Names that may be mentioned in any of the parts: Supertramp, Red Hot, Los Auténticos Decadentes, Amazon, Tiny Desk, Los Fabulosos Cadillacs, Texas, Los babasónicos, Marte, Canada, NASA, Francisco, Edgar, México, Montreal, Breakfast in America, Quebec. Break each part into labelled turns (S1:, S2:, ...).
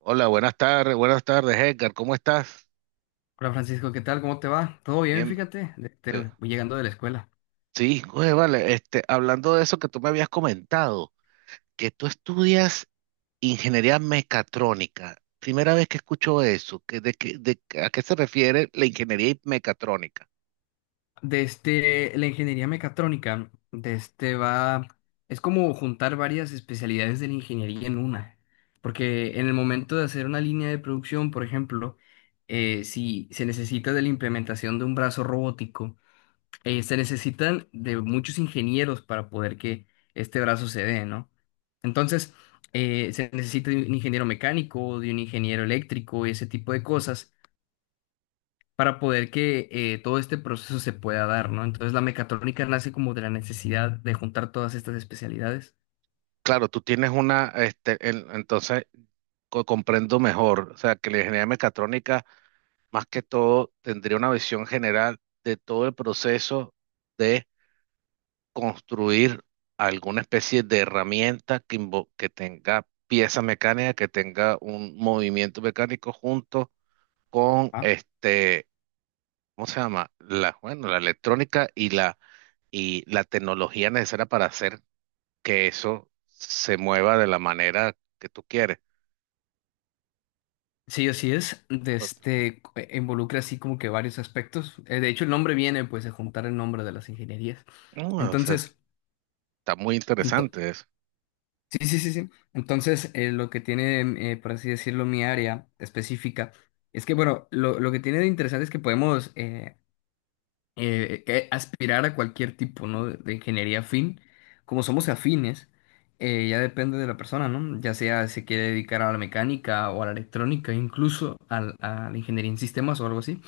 S1: Hola, buenas tardes, Edgar, ¿cómo estás?
S2: Hola Francisco, ¿qué tal? ¿Cómo te va? Todo bien,
S1: Bien.
S2: fíjate.
S1: Sí,
S2: Voy llegando de la escuela.
S1: sí, oye, vale, hablando de eso que tú me habías comentado, que tú estudias ingeniería mecatrónica. Primera vez que escucho eso, que, de, qué- ¿a qué se refiere la ingeniería mecatrónica?
S2: Desde la ingeniería mecatrónica, es como juntar varias especialidades de la ingeniería en una. Porque en el momento de hacer una línea de producción, por ejemplo, si se necesita de la implementación de un brazo robótico, se necesitan de muchos ingenieros para poder que este brazo se dé, ¿no? Entonces, se necesita de un ingeniero mecánico, de un ingeniero eléctrico y ese tipo de cosas, para poder que todo este proceso se pueda dar, ¿no? Entonces la mecatrónica nace como de la necesidad de juntar todas estas especialidades.
S1: Claro, tú tienes una, entonces comprendo mejor, o sea, que la ingeniería mecatrónica, más que todo, tendría una visión general de todo el proceso, construir alguna especie de herramienta que, que tenga pieza mecánica, que tenga un movimiento mecánico junto con
S2: Ah,
S1: ¿cómo se llama? La, bueno, la electrónica y la tecnología necesaria para hacer que eso se mueva de la manera que tú quieres.
S2: sí, así es.
S1: O-
S2: Involucra así como que varios aspectos. De hecho, el nombre viene pues de juntar el nombre de las ingenierías.
S1: no, o sea,
S2: Entonces,
S1: está muy
S2: ento-
S1: interesante eso.
S2: sí, sí, sí, sí. Entonces, lo que tiene, mm, por así decirlo, mi área específica es que, bueno, lo que tiene de interesante es que podemos que aspirar a cualquier tipo, ¿no? De ingeniería afín. Como somos afines, ya depende de la persona, ¿no? Ya sea se quiere dedicar a la mecánica o a la electrónica, a la ingeniería en sistemas o algo así.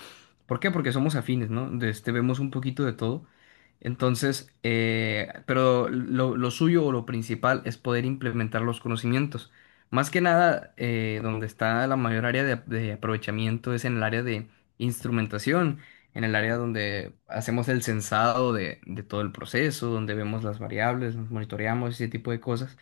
S2: ¿Por qué? Porque somos afines, ¿no? De este, vemos un poquito de todo. Entonces, lo suyo o lo principal es poder implementar los conocimientos. Más que nada, donde está la mayor área de aprovechamiento es en el área de instrumentación, en el área donde hacemos el sensado de todo el proceso, donde vemos las variables, nos monitoreamos, ese tipo de cosas,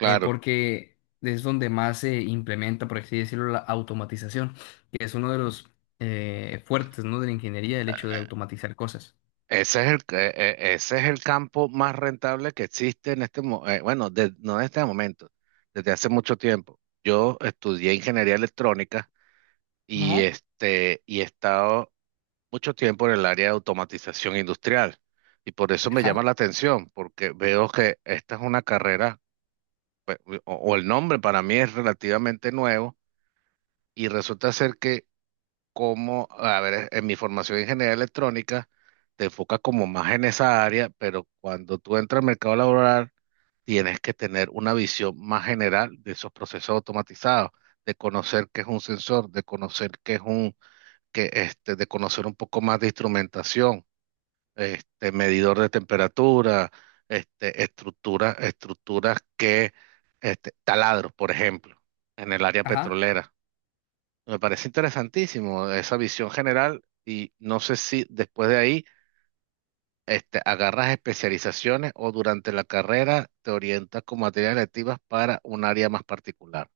S2: porque es donde más se implementa, por así decirlo, la automatización que es uno de los fuertes, ¿no? De la ingeniería, el hecho de automatizar cosas.
S1: Ese es el campo más rentable que existe en este momento, bueno, no en este momento, desde hace mucho tiempo. Yo estudié ingeniería electrónica y,
S2: Ajá.
S1: y he estado mucho tiempo en el área de automatización industrial. Y por eso me llama
S2: Ajá,
S1: la atención, porque veo que esta es una carrera, o el nombre para mí es relativamente nuevo, y resulta ser que, como, a ver, en mi formación de ingeniería electrónica, te enfocas como más en esa área, pero cuando tú entras al mercado laboral, tienes que tener una visión más general de esos procesos automatizados, de conocer qué es un sensor, de conocer qué es un, de conocer un poco más de instrumentación, medidor de temperatura, estructuras, estructuras que, taladros, por ejemplo, en el área
S2: ajá.
S1: petrolera. Me parece interesantísimo esa visión general y no sé si después de ahí, agarras especializaciones o durante la carrera te orientas con materias electivas para un área más particular.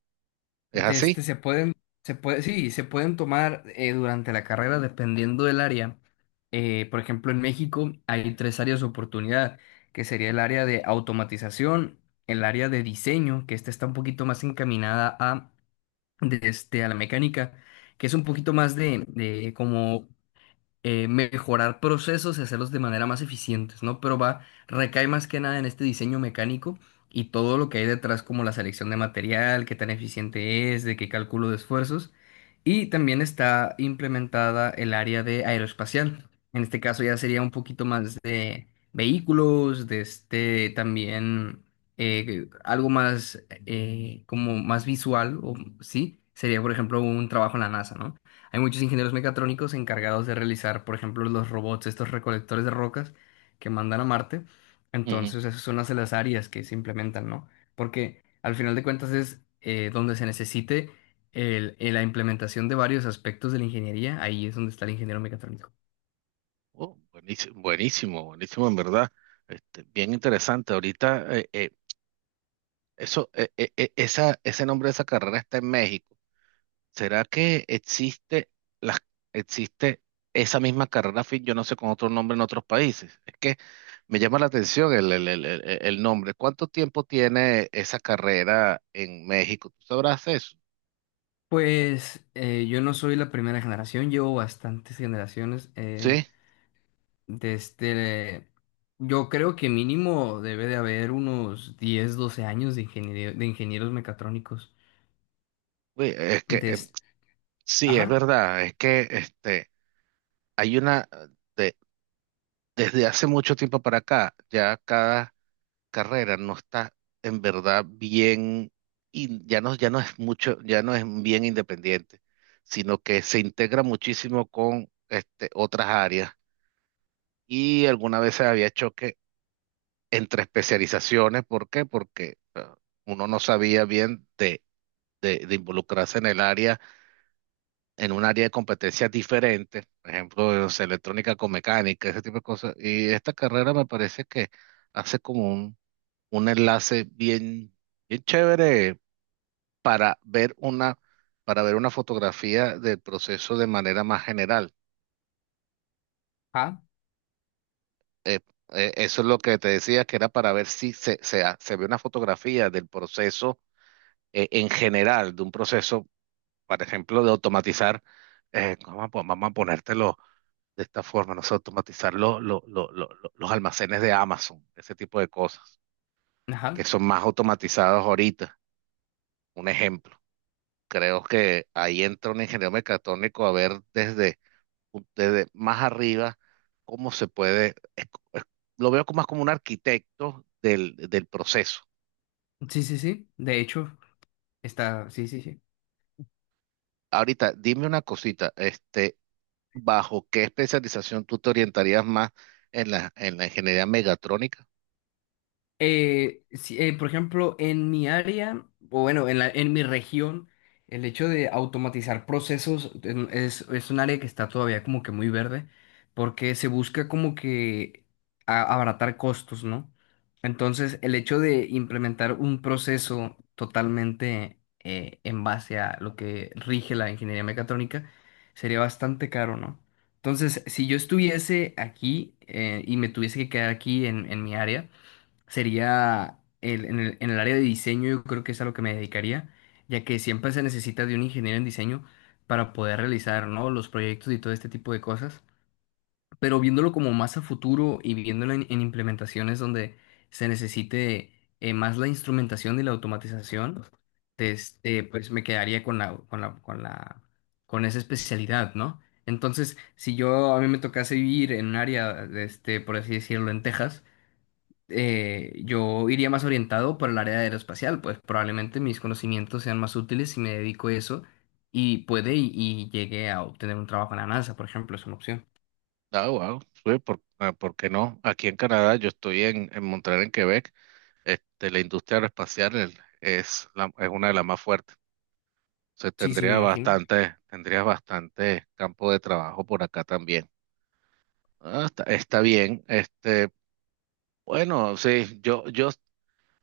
S1: ¿Es
S2: De este
S1: así?
S2: se pueden, se puede, sí, se pueden tomar durante la carrera dependiendo del área. Por ejemplo, en México hay tres áreas de oportunidad, que sería el área de automatización, el área de diseño, que esta está un poquito más encaminada a, a la mecánica, que es un poquito más de como mejorar procesos y hacerlos de manera más eficientes, ¿no? Pero va, recae más que nada en este diseño mecánico y todo lo que hay detrás, como la selección de material, qué tan eficiente es, de qué cálculo de esfuerzos. Y también está implementada el área de aeroespacial. En este caso ya sería un poquito más de vehículos, de este también algo más como más visual, o sí, sería por ejemplo un trabajo en la NASA, ¿no? Hay muchos ingenieros mecatrónicos encargados de realizar, por ejemplo, los robots, estos recolectores de rocas que mandan a Marte.
S1: Ujú.
S2: Entonces, esas son las de las áreas que se implementan, ¿no? Porque al final de cuentas es donde se necesite la implementación de varios aspectos de la ingeniería, ahí es donde está el ingeniero mecatrónico.
S1: Oh, buenísimo, buenísimo, buenísimo, en verdad. Este, bien interesante. Ahorita, eso, esa, ese nombre de esa carrera está en México. ¿Será que existe, las existe esa misma carrera fin? Yo no sé con otro nombre en otros países. Es que me llama la atención el nombre. ¿Cuánto tiempo tiene esa carrera en México? ¿Tú sabrás eso?
S2: Pues yo no soy la primera generación, llevo bastantes generaciones.
S1: Sí,
S2: De este, yo creo que mínimo debe de haber unos 10 12 años de ingenieros mecatrónicos.
S1: uy, es que
S2: De, es-
S1: sí, es
S2: ajá,
S1: verdad. Es que hay una, de- desde hace mucho tiempo para acá, ya cada carrera no está en verdad bien, y ya no, ya no es mucho, ya no es bien independiente, sino que se integra muchísimo con otras áreas. Y alguna vez había choque entre especializaciones. ¿Por qué? Porque uno no sabía bien de involucrarse en el área, en un área de competencias diferente, por ejemplo, no sé, electrónica con mecánica, ese tipo de cosas. Y esta carrera me parece que hace como un enlace bien, bien chévere para ver una, para ver una fotografía del proceso de manera más general.
S2: ajá,
S1: Eso es lo que te decía, que era para ver si se ve una fotografía del proceso en general, de un proceso, por ejemplo, de automatizar. Vamos a ponértelo de esta forma, no sé, automatizar los almacenes de Amazon, ese tipo de cosas, que
S2: ajá.
S1: son más automatizados ahorita. Un ejemplo. Creo que ahí entra un ingeniero mecatrónico a ver desde, desde más arriba cómo se puede, es- lo veo como más como un arquitecto del, del proceso.
S2: Sí, sí, sí. De hecho, está, sí, sí, sí.
S1: Ahorita, dime una cosita, ¿bajo qué especialización tú te orientarías más en la ingeniería megatrónica?
S2: Sí, por ejemplo, en mi área, o bueno, en mi región, el hecho de automatizar procesos es un área que está todavía como que muy verde, porque se busca como que abaratar costos, ¿no? Entonces, el hecho de implementar un proceso totalmente en base a lo que rige la ingeniería mecatrónica sería bastante caro, ¿no? Entonces, si yo estuviese aquí y me tuviese que quedar aquí en mi área, sería en el área de diseño, yo creo que es a lo que me dedicaría, ya que siempre se necesita de un ingeniero en diseño para poder realizar, ¿no? los proyectos y todo este tipo de cosas. Pero viéndolo como más a futuro y viéndolo en implementaciones donde se necesite más la instrumentación y la automatización, pues me quedaría con esa especialidad, ¿no? Entonces, si yo a mí me tocase vivir en un área, este, por así decirlo, en Texas, yo iría más orientado por el área de aeroespacial, pues probablemente mis conocimientos sean más útiles si me dedico a eso y y llegue a obtener un trabajo en la NASA, por ejemplo, es una opción.
S1: Ah, wow, sí, por, ah, ¿por qué no? Aquí en Canadá, yo estoy en Montreal, en Quebec, la industria aeroespacial es, es una de las más fuertes. Entonces
S2: Sí, sí, me imagino.
S1: tendría bastante campo de trabajo por acá también. Ah, está, está bien. Este, bueno, sí, yo,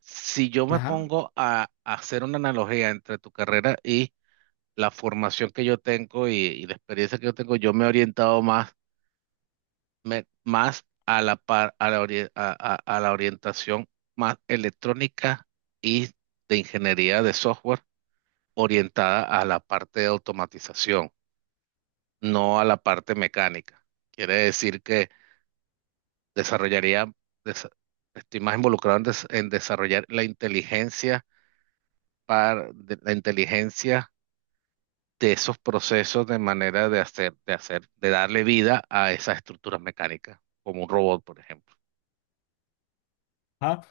S1: si yo me
S2: Ajá.
S1: pongo a hacer una analogía entre tu carrera y la formación que yo tengo y la experiencia que yo tengo, yo me he orientado más, más a a la, a la orientación más electrónica y de ingeniería de software orientada a la parte de automatización, no a la parte mecánica. Quiere decir que desarrollaría, desa- estoy más involucrado en, en desarrollar la inteligencia la inteligencia de esos procesos, de manera de hacer, de hacer, de darle vida a esas estructuras mecánicas, como un robot, por ejemplo.
S2: Ajá.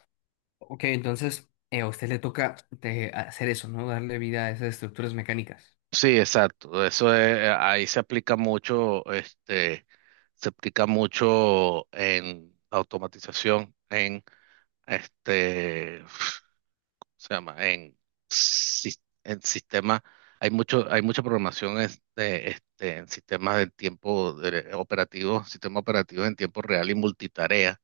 S2: Ok, entonces a usted le toca hacer eso, ¿no? Darle vida a esas estructuras mecánicas.
S1: Sí, exacto. Ahí se aplica mucho, se aplica mucho en automatización, en este ¿se llama? En, en sistemas, hay mucho, hay mucha programación en sistemas de operativo, sistema operativo en tiempo real y multitarea.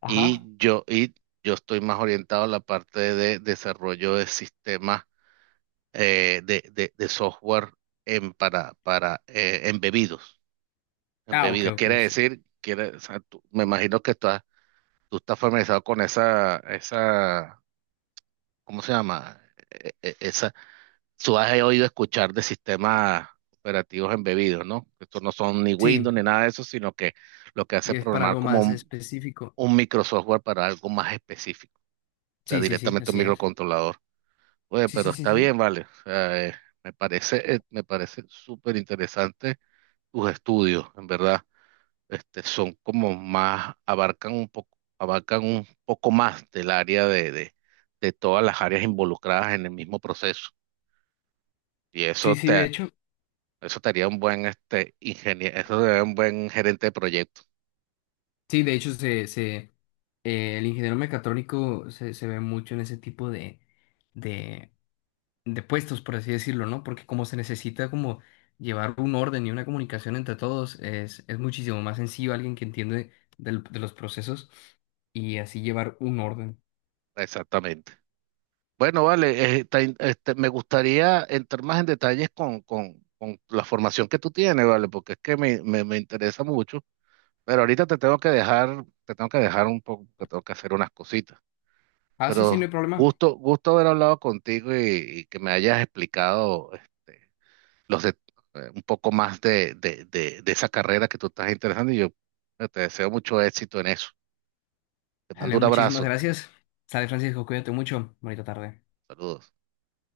S2: Ajá.
S1: Y yo estoy más orientado a la parte de desarrollo de sistemas de software en, para embebidos.
S2: Ah, ok,
S1: Embebidos
S2: ok,
S1: quiere
S2: sí.
S1: decir, quiere, o sea, me imagino que estás, tú estás familiarizado con esa, esa, ¿cómo se llama? Tú has oído escuchar de sistemas operativos embebidos, ¿no? Estos no son ni
S2: Sí,
S1: Windows ni nada de eso, sino que lo que hace es
S2: es para
S1: programar
S2: algo
S1: como
S2: más específico.
S1: un microsoftware para algo más específico, o sea,
S2: Sí, sí, sí,
S1: directamente un
S2: así es.
S1: microcontrolador. Oye,
S2: Sí,
S1: pero
S2: sí, sí,
S1: está
S2: sí.
S1: bien, vale. O sea, me parece súper interesante tus estudios, en verdad. Este, son como más, abarcan un poco más del área de todas las áreas involucradas en el mismo proceso. Y
S2: Sí,
S1: eso
S2: sí, de
S1: te,
S2: hecho,
S1: eso te haría un buen este ingeniero, eso sería un buen gerente de proyecto.
S2: sí, de hecho, el ingeniero mecatrónico se ve mucho en ese tipo de, de puestos, por así decirlo, ¿no? Porque como se necesita como llevar un orden y una comunicación entre todos, es muchísimo más sencillo alguien que entiende de los procesos y así llevar un orden.
S1: Exactamente. Bueno, vale, este, me gustaría entrar más en detalles con la formación que tú tienes, vale, porque es que me interesa mucho. Pero ahorita te tengo que dejar, te tengo que dejar un poco, que tengo que hacer unas cositas.
S2: Ah, sí, sí, no hay
S1: Pero
S2: problema.
S1: gusto, gusto haber hablado contigo y que me hayas explicado los de- un poco más de esa carrera que tú estás interesando y yo, te deseo mucho éxito en eso. Te mando
S2: Dale,
S1: un
S2: muchísimas
S1: abrazo.
S2: gracias. Sale, Francisco, cuídate mucho. Bonita tarde.
S1: Saludos.